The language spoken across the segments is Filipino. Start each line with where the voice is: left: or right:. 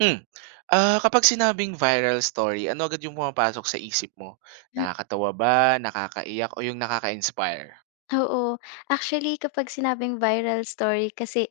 right: Hmm. Ah, kapag sinabing viral story, ano agad yung pumapasok sa isip mo? Nakakatawa ba, nakakaiyak, o yung nakaka-inspire?
left: Oo. Actually, kapag sinabing viral story kasi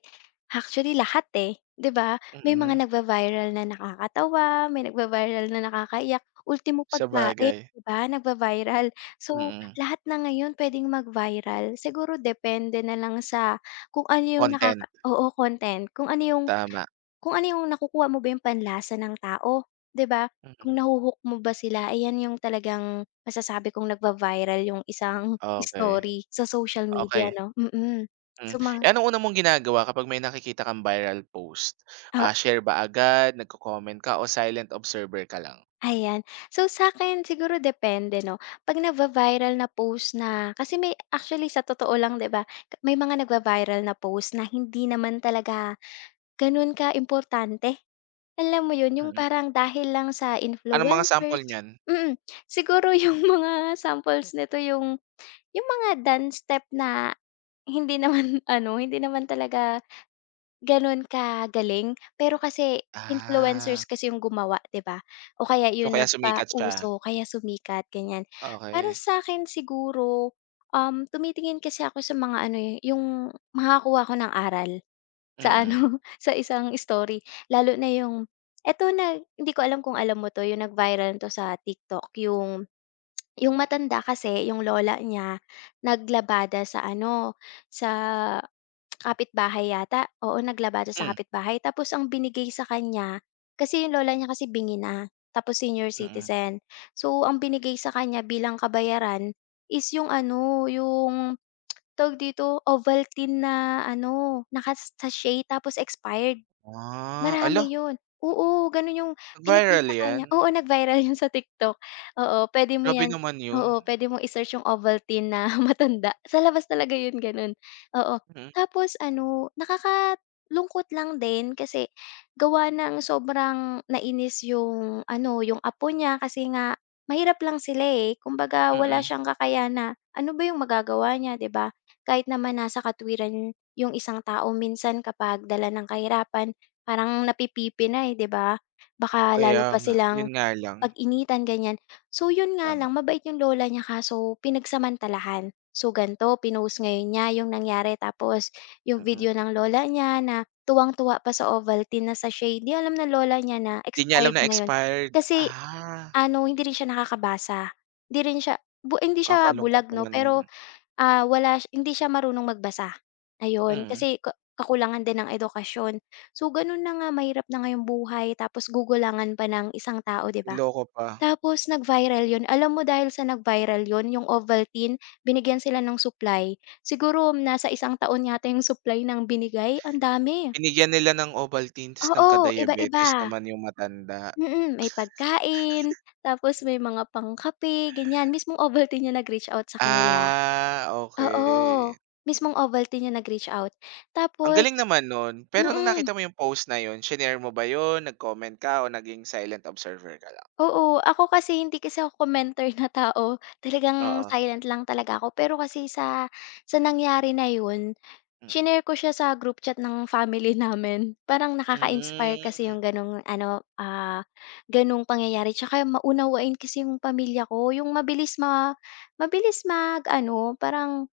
left: actually lahat, eh, 'di ba? May
right: Mm,
left: mga nagva-viral na nakakatawa, may nagva-viral na nakakaiyak, ultimo pagkain,
right: sabagay.
left: 'di ba, nagva-viral. So,
right: Mm.
left: lahat na ngayon puwedeng mag-viral. Siguro depende na lang sa kung ano yung
right: Content,
left: oo, content.
right: tama.
left: Kung ano yung nakukuha mo ba yung panlasa ng tao, 'di ba?
right: Mm,
left: Kung mo ba sila, ayan yung talagang masasabi kong nagva-viral yung isang
right: Okey,
left: story sa social media
right: okey.
left: 'no.
right: Hmm.
left: So mga
right: Eh, anong una mong ginagawa kapag may nakikita kang viral post?
left: O,
right: Ah, share ba agad, nagko-comment ka, o silent observer ka lang?
left: ayan. So sa akin siguro depende 'no, 'pag nagva-viral na post na kasi may actually sa totoo lang 'di ba, may mga nagva-viral na post na hindi naman talaga ka importante. Alam mo yun, yung
right: Mm.
left: parang dahil lang sa
right: Anong mga sample
left: influencers.
right: niyan?
left: mm. Siguro yung mga samples nito yung mga dance step na hindi naman ano, hindi naman talaga gano'n kagaling, pero kasi influencers
right: Ah,
left: kasi yung gumawa, 'di ba? O kaya
right: so
left: yung
right: kaya sumikat siya.
left: nagpauso, kaya sumikat, ganyan. Para
right: Okey.
left: sa'kin siguro, tumitingin kasi ako sa mga ano, eh, yung makakakuha ako ng aral. Sa ano,
right: Mm.
left: sa isang story. Lalo na yung eto na hindi ko alam kung alam mo 'to, yung nag-viral 'to sa TikTok, yung matanda kasi, yung lola niya, naglabada sa ano, sa kapitbahay yata. Oo, naglabada sa
right: Hmm,
left: kapitbahay. Tapos ang binigay sa kanya kasi yung lola niya kasi bingi na, tapos senior
right: mm.
left: citizen. So, ang binigay sa kanya bilang kabayaran is yung ano, yung tawag dito, Ovaltine na ano, naka-sachet tapos expired.
right: Ah, hala.
left: Marami 'yun. Oo, gano'n 'yung
right: Viral
left: pinakita
right: 'yan?
left: kanya, oo, nag-viral 'yun sa TikTok. Oo, pwede mo
right: Grabe
left: 'yan,
right: naman 'yun.
left: oo, pwede mong i-search 'yung Ovaltine na matanda. Sa labas talaga 'yun gano'n, oo.
right: Mm,
left: Tapos ano, nakakalungkot lang din kasi gawa ng sobrang nainis 'yung ano, 'yung apo niya kasi nga mahirap lang sila, eh. Kumbaga wala
right: mm.
left: siyang kakayana, ano ba 'yung magagawa niya, 'di ba? Kahit naman nasa katwiran 'yung isang tao minsan kapag dala ng kahirapan, parang napipipi na, eh, 'di ba? Baka lalo
right: Kaya
left: pa
right: nga,
left: silang
right: 'yun nga lang,
left: pag-initan, ganyan. So, yun nga
right: tama,
left: lang, mabait yung lola niya kaso pinagsamantalahan. So, gan'to, pinost ngayon niya yung nangyari tapos yung
right: mm.
left: video ng lola niya na tuwang-tuwa pa sa Ovaltine na sachet, 'di alam na lola niya na
right: 'Di niya alam
left: expired
right: na
left: na yun.
right: expired,
left: Kasi
right: ah,
left: ano, hindi rin siya nakakabasa, hindi rin siya hindi siya
right: kakalungkot
left: bulag 'no,
right: naman 'yun.
left: pero Ah, wala siya hindi siya marunong magbasa, ayun.
right: Mm,
left: Kasi kakulangan din ng edukasyon. So, gano'n na nga, mahirap na nga yung buhay tapos gugulangan pa ng isang tao, 'di ba?
right: niloko pa.
left: Tapos nag-viral 'yun. Alam mo dahil sa nag-viral 'yun, yung Ovaltine, binigyan sila ng supply. Siguro nasa isang taon yata yung supply ng binigay, ang dami.
right: Binigyan nila ng Ovaltine ta's
left: Oo, iba-iba.
right: nagka-diabetes naman yung matanda.
left: May pagkain, tapos may mga pangkape, ganiyan. Mismong Ovaltine yung nag-reach out sa kanila.
right: Ah, okey.
left: Oo, mismong Ovaltine yung nag-reach out.
right: Ang
left: Tapos
right: galing naman nun, pero nung nakita
left: mm,
right: mo yung post na 'yun, shinare mo ba 'yun, nag-comment ka o naging silent observer ka lang?
left: oo. Ako kasi hindi kasi ako commenter na tao, talagang
right: Oo,
left: silent lang talaga ako. Pero kasi sa nangyari na yun,
right: mm.
left: shinare ko siya sa group chat ng family namin. Parang nakaka-inspire kasi
right: Hmm,
left: yung gano'ng ano, gano'ng pangyayari. Tsaka maunawain kasi yung pamilya ko, yung mabilis mag-ano, parang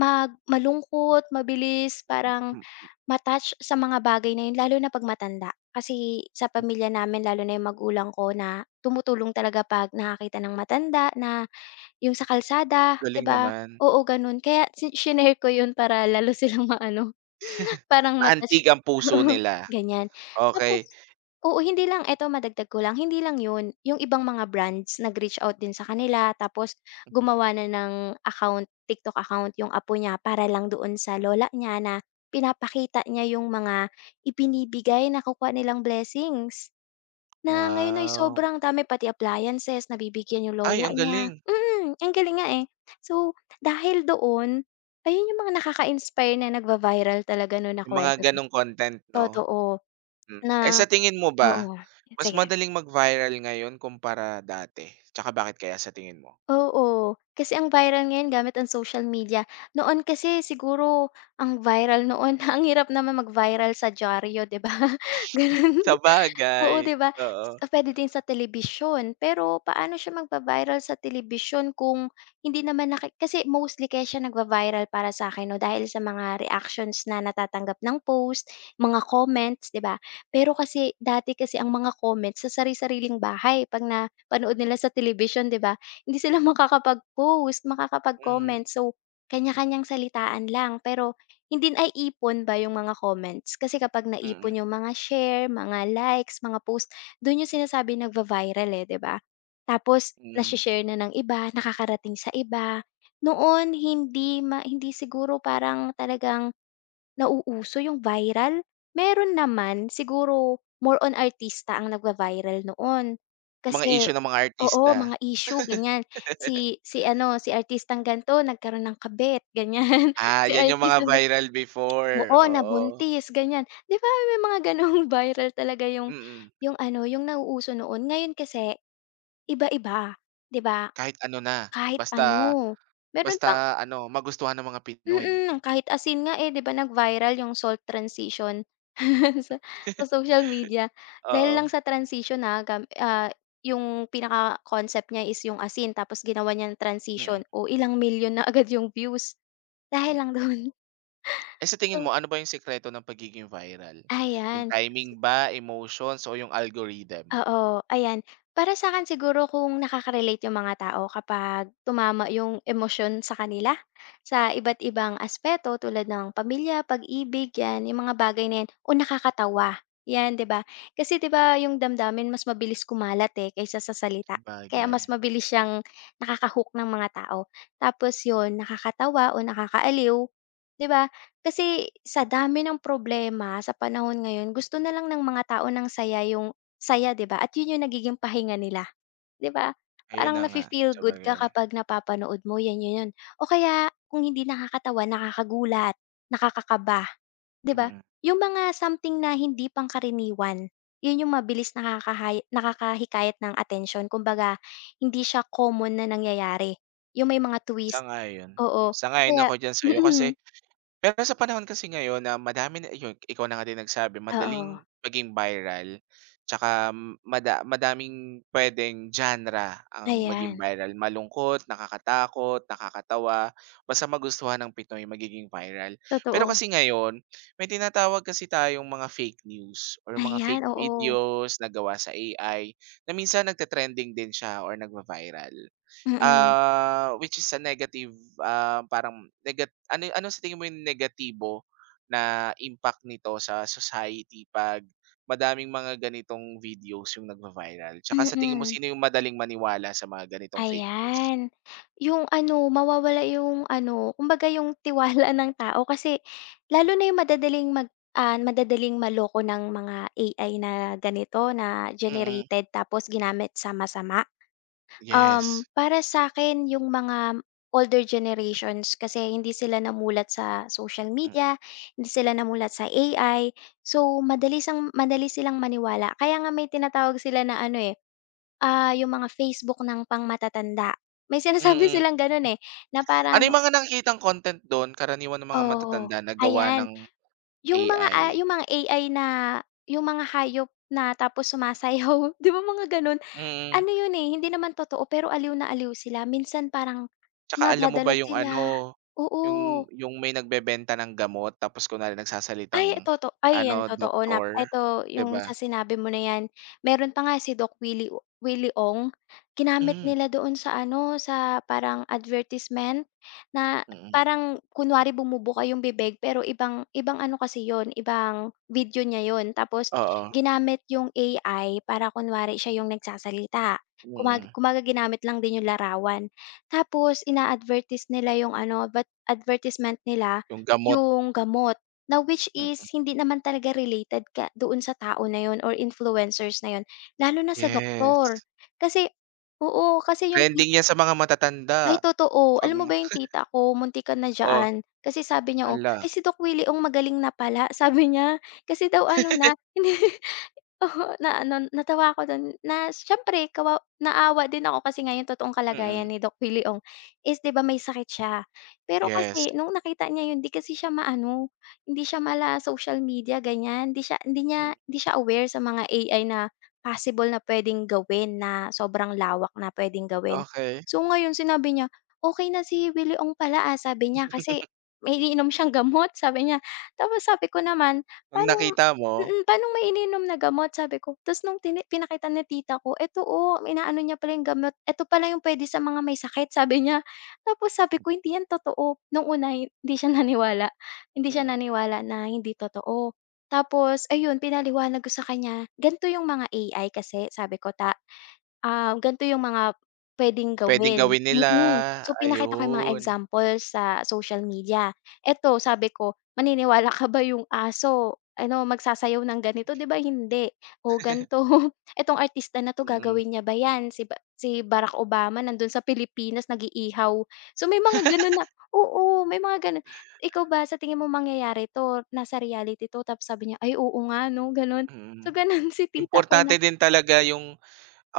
left: malungkot, mabilis, parang
right: mm, mm.
left: ma-touch sa mga bagay na 'yun lalo na 'pag matanda. Kasi sa pamilya namin lalo na 'yung magulang ko na tumutulong talaga 'pag nakakita ng matanda na yung sa kalsada, 'di
right: Galing
left: ba?
right: naman.
left: Oo, gano'n. Kaya shinare ko 'yun para lalo silang maano, parang ma-touch,
right: Maantig ang puso
left: oo,
right: nila,
left: ganyan.
right: okey.
left: Tapos oo, hindi lang eto, madagdag ko lang, hindi lang 'yun, yung ibang mga brands nag-reach out din sa kanila tapos
right: Mhm,
left: gumawa na ng account, TikTok account yung apo niya para lang doon sa lola niya na pinapakita niya yung mga ibinibigay, nakukuha nilang blessings. Na ngayon ay
right: wow.
left: sobrang dami, pati appliances nabibigyan yung
right: Ay,
left: lola
right: ang
left: niya,
right: galing.
left: ang galing nga, eh. So, dahil doon, ayun yung mga nakaka-inspire na nagva-viral talaga nun na
right: Yung mga
left: kuwento sa
right: gano'ng content 'no?
left: totoo
right: Hmm, eh,
left: na.
right: sa tingin mo ba,
left: Oo,
right: mas
left: sige.
right: madaling mag-viral ngayon kumpara dati? Tsaka bakit kaya sa tingin mo?
left: Oo, kasi ang viral ngayon gamit ang social media. Noon kasi siguro ang viral noon ang hirap naman mag-viral sa dyaryo, 'di ba? Ganun.
right: Sabagay,
left: Oo, 'di ba?
right: oo.
left: Puwede din sa telebisyon, pero paano siya magva-viral sa telebisyon kung hindi naman naki kasi mostly kaya siya nagva-viral para sa'kin 'no, dahil sa mga reactions na natatanggap ng post, mga comments, 'di ba? Pero kasi dati kasi ang mga comments sa sari-sariling bahay 'pag na panood nila sa telebisyon, 'di ba? Hindi sila makakapag-post,
right: Mhm,
left: makakapag-comment. So, kanya-kanyang salitaan lang pero hindi ay ipon ba yung mga comments kasi kapag
right: mm,
left: naipon yung mga share, mga likes, mga post, doon yung sinasabi nagva-viral, eh, 'di ba? Tapos
right: mm.
left: nashi-share na ng iba, nakakarating sa iba. Noon hindi siguro parang talagang nauuso yung viral. Meron naman, siguro more on artista ang nagva-viral noon.
right: Yung mga
left: Kasi
right: issue ng mga
left: oo,
right: artista.
left: mga issue ganyan. Si si ano, si artistang ganto nagkaroon ng kabit, ganyan.
right: Ah,
left: Si
right: 'yan yung mga
left: artistang
right: viral before,
left: oo,
right: oo.
left: nabuntis, ganyan. 'Di ba may mga gano'ng viral talaga yung
right: Mm,
left: ano, yung nauuso noon. Ngayon kasi iba-iba, 'di ba?
right: kahit ano na,
left: Kahit
right: basta
left: ano, meron
right: basta
left: pang
right: ano, magustuhan ng mga Pinoy.
left: kahit asin nga, eh, 'di ba nag-viral yung salt transition sa social media. Dahil
right: Oo,
left: lang sa transition, yung pinaka-concept niya is yung asin tapos ginawa niyang transition.
right: mm.
left: Oh, ilang million na agad yung views dahil lang do'n.
right: Eh, sa tingin mo
left: So,
right: ano ba yung sikreto ng pagiging viral? Yung
left: ayan.
right: timing ba, emotions, o yung algorithm?
left: Oo, ayan. Para sa'kin siguro kung nakaka-relate yung mga tao kapag tumama yung emosyon sa kanila, sa iba't ibang aspeto tulad ng pamilya, pag-ibig, 'yan, yung mga bagay na 'yan o nakakatawa, 'yan, 'di ba? Kasi 'di ba yung damdamin mas mabilis kumalat, eh, kaysa sa salita. Kaya
right: Sabagay,
left: mas mabilis siyang ng mga tao. Tapos 'yun, nakakatawa o nakakaaliw, 'di ba? Kasi sa dami ng problema sa panahon ngayon, gusto na lang ng mga tao ng saya, yung saya, 'di ba, at yun yung nagiging pahinga nila, 'di ba?
right: ayun na
left: Parang
right: nga,
left: nafe-feel good ka
right: sabagay.
left: kapag napapanood mo, yan yun yun. O kaya kung hindi nakakatawa, nakakagulat, nakakakaba, 'di ba?
right: Mm,
left: Yung mga something na hindi pangkaraniwan, yun yung mabilis nakakahikayat ng atensyon. Kumbaga hindi siya common na nangyayari, yung may mga twist,
right: sang-ayon.
left: oo. O
right: Sang-ayon
left: kaya
right: ako diyan sa'yo kasi
left: mm,
right: pero sa panahon kasi ngayon na madami na ayun, ikaw na nga din nagsabi
left: oo,
right: madaling maging viral, tsaka mada madaming puwedeng genre ang maging
left: ayan,
right: viral, malungkot, nakakatakot, nakakatawa, basta magustuhan ng Pinoy magiging viral. Pero
left: totoo.
right: kasi ngayon, may tinatawag kasi tayong mga fake news or mga
left: Ayan,
right: fake
left: oo,
right: videos na gawa sa AI na minsan nagte-trending din siya or nagva-viral.
left: mm,
right: Ah, which is a negative, ah, parang negat ano ano sa tingin mo yung negatibo na impact nito sa society 'pag madaming mga ganitong videos yung nagva-viral? Tsaka sa tingin mo
left: mm.
right: sino yung madaling maniwala sa mga ganitong fake news?
left: Ayan, yung ano mawawala yung ano, kumbaga yung tiwala ng tao kasi lalo na yung madadaling madadaling maloko ng mga AI na ganito na
right: Mm,
left: generated tapos ginamit sa masama.
right: yes.
left: Para sa akin yung mga older generations kasi hindi sila namulat sa social
right: Mm,
left: media, hindi sila namulat sa AI, so madali silang maniwala kaya nga may tinatawag sila na ano, eh, yung mga Facebook ng pangmatatanda. May sinasabi
right: mm.
left: silang gano'n, eh, na
right: Ano
left: parang
right: yung mga nakikitang content dun karaniwan ng mga
left: oo,
right: matatanda na gawa
left: ayan.
right: ng AI?
left: Yung mga AI na yung mga hayop na tapos sumasayaw, 'di ba mga gano'n?
right: Mm.
left: Ano yun, eh, hindi naman totoo pero aliw na aliw sila minsan parang
right: Tsaka alam mo ba
left: nadadala
right: yung
left: sila,
right: ano,
left: oo.
right: yung may nagbebenta ng gamot tapos kunwari
left: Ay
right: nagsasalitang
left: toto ay
right: ano,
left: yan totoo, na
right: doktor,
left: eto
right: 'di
left: yung
right: ba?
left: sa sinabi mo na yan, meron pa nga si Doc Willie Willie Ong, ginamit
right: Hmm,
left: nila doon sa ano, sa parang advertisement na
right: mm.
left: parang kunwari bumubuka yung bibig pero ibang ibang ano kasi yun, ibang video niya yun tapos
right: Oo,
left: ginamit yung AI para kunwari siya yung nagsasalita. Kumbaga
right: mm.
left: kumbaga ginamit lang din yung larawan. Tapos ina-advertise nila yung ano, advertisement nila
right: Yung gamot,
left: yung gamot. Na which is
right: mm,
left: hindi naman talaga related ka doon sa tao na yon or influencers na yun, lalo na sa doktor.
right: yes.
left: Kasi oo, kasi yung tit
right: Trending 'yan sa mga
left: ay
right: matatanda
left: totoo.
right: 'pag
left: Alam mo ba yung tita ko muntikan na
right: oh,
left: diyaan, kasi sabi niya, oh,
right: hala,
left: "Ay si Doc Willie, oh, magaling na pala." Sabi niya. Kasi daw ano na hindi. Oo, na ano, natawa ako dun na siyempre naawa din ako kasi nga yung totoong kalagayan
right: mm,
left: ni Doc Willie Ong is 'di ba may sakit siya. Pero
right: yes.
left: kasi nung nakita niya yun 'di kasi siya maano, hindi siya mala-social media, ganyan,
right: Mm,
left: hindi siya aware sa mga AI na possible na puwedeng gawin, na sobrang lawak na puwedeng gawin.
right: okey.
left: So ngayon sinabi niya, "Okey na si Willie Ong pala, ah," sabi niya kasi may iniinom siyang gamot sabi niya. Tapos sabi ko naman,
right: 'Pag
left: "Paano?"
right: nakita mo,
left: "Paanong may ininom na gamot?" Sabi ko. Tapos nung pinakita ni tita ko, "Eto, oh, inaano niya pala yung gamot, eto pala yung puwede sa mga may sakit," sabi niya. Tapos sabi ko, "Hindi yan totoo." Nung una hindi siya naniwala. Hindi siya
right: mm,
left: naniwala na hindi totoo. Tapos ayun, pinaliwanag ko sa kanya, "Ganito yung mga AI kasi," sabi ko, " ganito yung mga puwedeng
right: puwedeng
left: gawin.
right: gawin nila,
left: Mm. So, pinakita ko yung mga
right: ayun.
left: examples sa social media. Eto sabi ko, "Maniniwala ka ba yung aso, ano, magsasayaw ng ganito? 'Di ba hindi. O ganito, etong artista na 'to
right: Mm,
left: gagawin niya ba 'yan? Si si Barack Obama nandun sa Pilipinas nag-iihaw." So, may mga gano'n na, oo, may mga gano'n. "Ikaw ba sa tingin mo mangyayari 'to, nasa reality 'to?" Tapos sabi niya, "Ay oo nga 'no," gano'n.
right: mm.
left: So, gano'n si tita ko
right: Importante
left: na
right: din talaga yung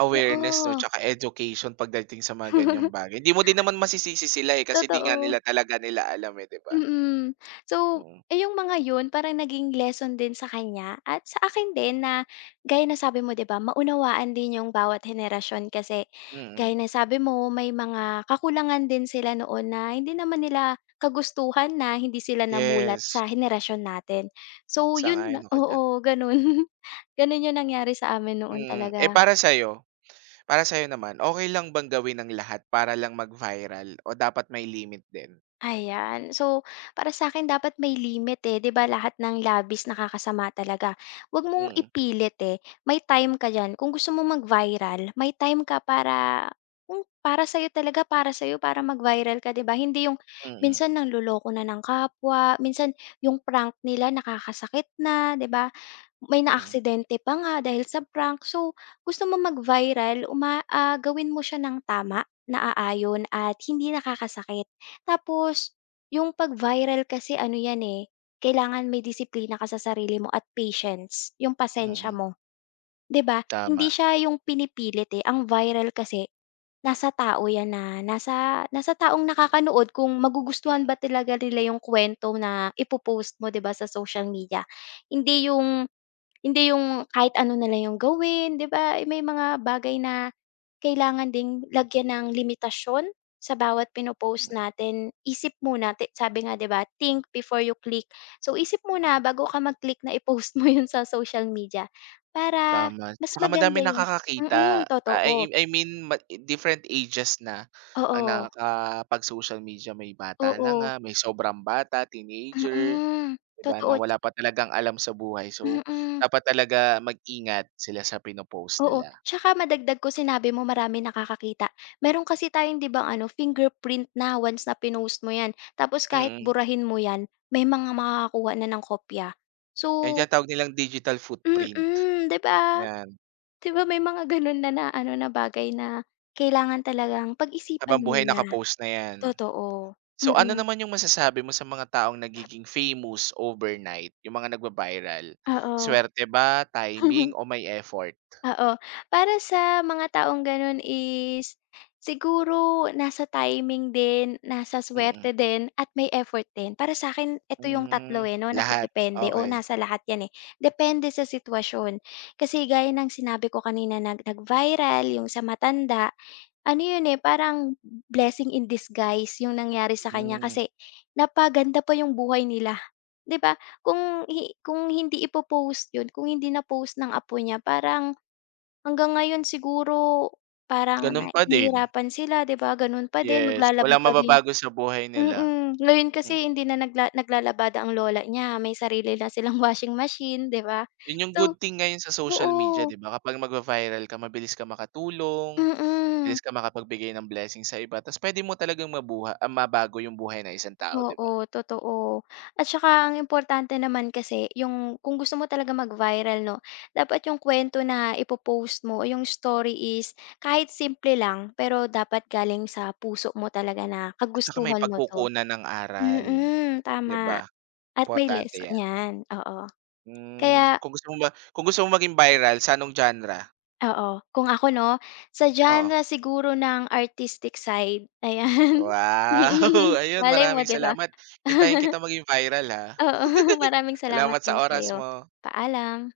right: awareness 'no,
left: oo.
right: tsaka education pagdating sa mga ganyang bagay. Hindi mo din naman masisisi sila, eh, kasi 'di nga
left: Totoo,
right: nila talaga nila alam, eh, 'di ba?
left: mm. So,
right: Mm,
left: yung mga yun parang naging lesson din sa kanya at sa akin din na gaya ng sabi mo 'di ba, maunawaan din yung bawat henerasyon kasi gaya
right: mm.
left: ng sabi mo may mga kakulangan din sila noon na hindi naman nila kagustuhan na hindi sila namulat
right: Yes,
left: sa henerasyon natin. So yun na
right: sang-ayon ako diyan.
left: oo, ganun. Ganun yung nangyari sa amin noon
right: Mm. Eh,
left: talaga.
right: para sa'yo naman, okey lang bang gawin ang lahat para lang mag-viral o dapat may limit din?
left: Ayan. So, para sa akin dapat may limit, eh. 'Di ba lahat ng labis nakakasama talaga. Huwag mong
right: Mm,
left: ipilit, eh. May time ka dyan. Kung gusto mo mag-viral, may time ka para kung para sa'yo talaga, para sa'yo, para mag-viral ka, 'di ba? Hindi yung
right: mm,
left: minsan nangloloko na ng kapwa, minsan yung prank nila nakakasakit na, 'di ba? May
right: mm,
left: naaksidente pa nga dahil sa prank. So, gusto mo mag-viral, gawin mo siya ng tama, naaayon at hindi nakakasakit. Tapos, yung pag-viral kasi ano yan eh, kailangan may disiplina ka sa sarili mo at patience, yung pasensya
right: mm.
left: mo. 'Di ba? Hindi
right: Tama,
left: siya yung pinipilit eh. Ang viral kasi, nasa tao yan na, nasa taong nakakanood kung magugustuhan ba talaga nila yung kwento na ipopost mo, 'di ba, sa social media. Hindi yung hindi yung kahit ano na lang yung gawin, 'di ba? Eh, may mga bagay na kailangan ding lagyan ng limitasyon sa bawat pino
right: mm.
left: natin. Isip muna, sabi nga 'di ba, "Think before you click." So, isip muna bago ka mag-click na i-post mo yun sa social media para
right: Tama,
left: mas
right: tsaka
left: maganda
right: madaming
left: yung
right: nakakakita.
left: mm,
right: Ah, I
left: totoo.
right: I mean ma different ages na ang
left: Oo,
right: nakakapag-social media. May bata na nga,
left: oo,
right: may sobrang bata, teenager,
left: mm,
right: 'di ba, na
left: totoo,
right: wala pa talagang alam sa buhay. So,
left: mm.
right: dapat talaga mag-ingat sila sa pino-post
left: Oo,
right: nila.
left: tsaka madagdag ko sinabi mo marami nakakakita. Meron kasi tayong 'di ba ano, fingerprint na once na pinost mo 'yan, tapos kahit
right: Mm,
left: burahin mo 'yan, may mga makakakuha na ng kopya. So
right: yan yung tinatawag nilang digital footprint,
left: mm, 'di ba?
right: 'yan.
left: 'Di ba may mga gano'n na na ano na bagay na kailangan talagang
right: Habang
left: pag-isipan
right: buhay
left: muna,
right: naka-post na 'yan.
left: totoo.
right: So, ano
left: Mm,
right: naman yung masasabi mo sa mga taong nagiging famous overnight, yung mga nagva-viral?
left: oo.
right: Swerte ba, timing o may effort?
left: Oo. Para sa mga taong gano'n is siguro nasa timing din, nasa
right: Mm.
left: suwerte din, at may effort din. Para sa akin ito yung
right: Hmm,
left: tatlo, eh, 'no,
right: lahat,
left: nakadepende o
right: okey.
left: nasa lahat 'yan, eh. Depende sa sitwasyon. Kasi gaya ng sinabi ko kanina nag-viral yung sa matanda, ano 'yun, eh, parang blessing in disguise yung nangyari sa kanya
right: Hmm,
left: kasi napaganda pa yung buhay nila, 'di ba? Kung hindi ipo-post 'yun, kung hindi na-post ng apo niya parang hanggang ngayon siguro parang
right: gano'n pa din.
left: nahihirapan sila 'di ba, gano'n pa din
right: Yes,
left: maglalaba
right: walang
left: pa din
right: mababago sa buhay nila.
left: mm. Ngayon
right: Hmm,
left: kasi hindi na naglalabada ang lola niya may sarili na silang washing machine 'di ba?
right: 'yun yung good
left: So
right: thing ngayon sa social media
left: oo,
right: 'di ba, kapag magva-viral ka mabilis ka makatulong, mabilis
left: mm.
right: ka makapagbigay ng blessing sa iba ta's puwede mo talagang mabuha ah, mabago yung buhay ng isang tao 'di ba?
left: Oo, totoo. At saka ang importante naman kasi yung kung gusto mo talaga mag-viral 'no, dapat yung kuwento na ipo-post mo o yung story is kahit simple lang pero dapat galing sa puso mo talaga na
right: At saka may
left: kagustuhan mo 'to.
right: pagkukunan ng aral,
left: Mm,
right: 'di ba?
left: tama. At may
right: Importante
left: lesson
right: 'yan.
left: 'yan, oo.
right: Hmm,
left: Kaya
right: kung gusto mo ma kung gusto mong maging viral, sa anong genre?
left: oo, kung ako 'no, sa
right: Oo.
left: genre siguro ng artistic side, ayan.
right: Wow!
left: Mm,
right: Ayun,
left: malay mo
right: maraming
left: 'di ba?
right: salamat. Hintayin kita maging viral, ha.
left: Oo, maraming salamat
right: Salamat sa
left: din
right: oras
left: sa'yo.
right: mo.
left: Paalam.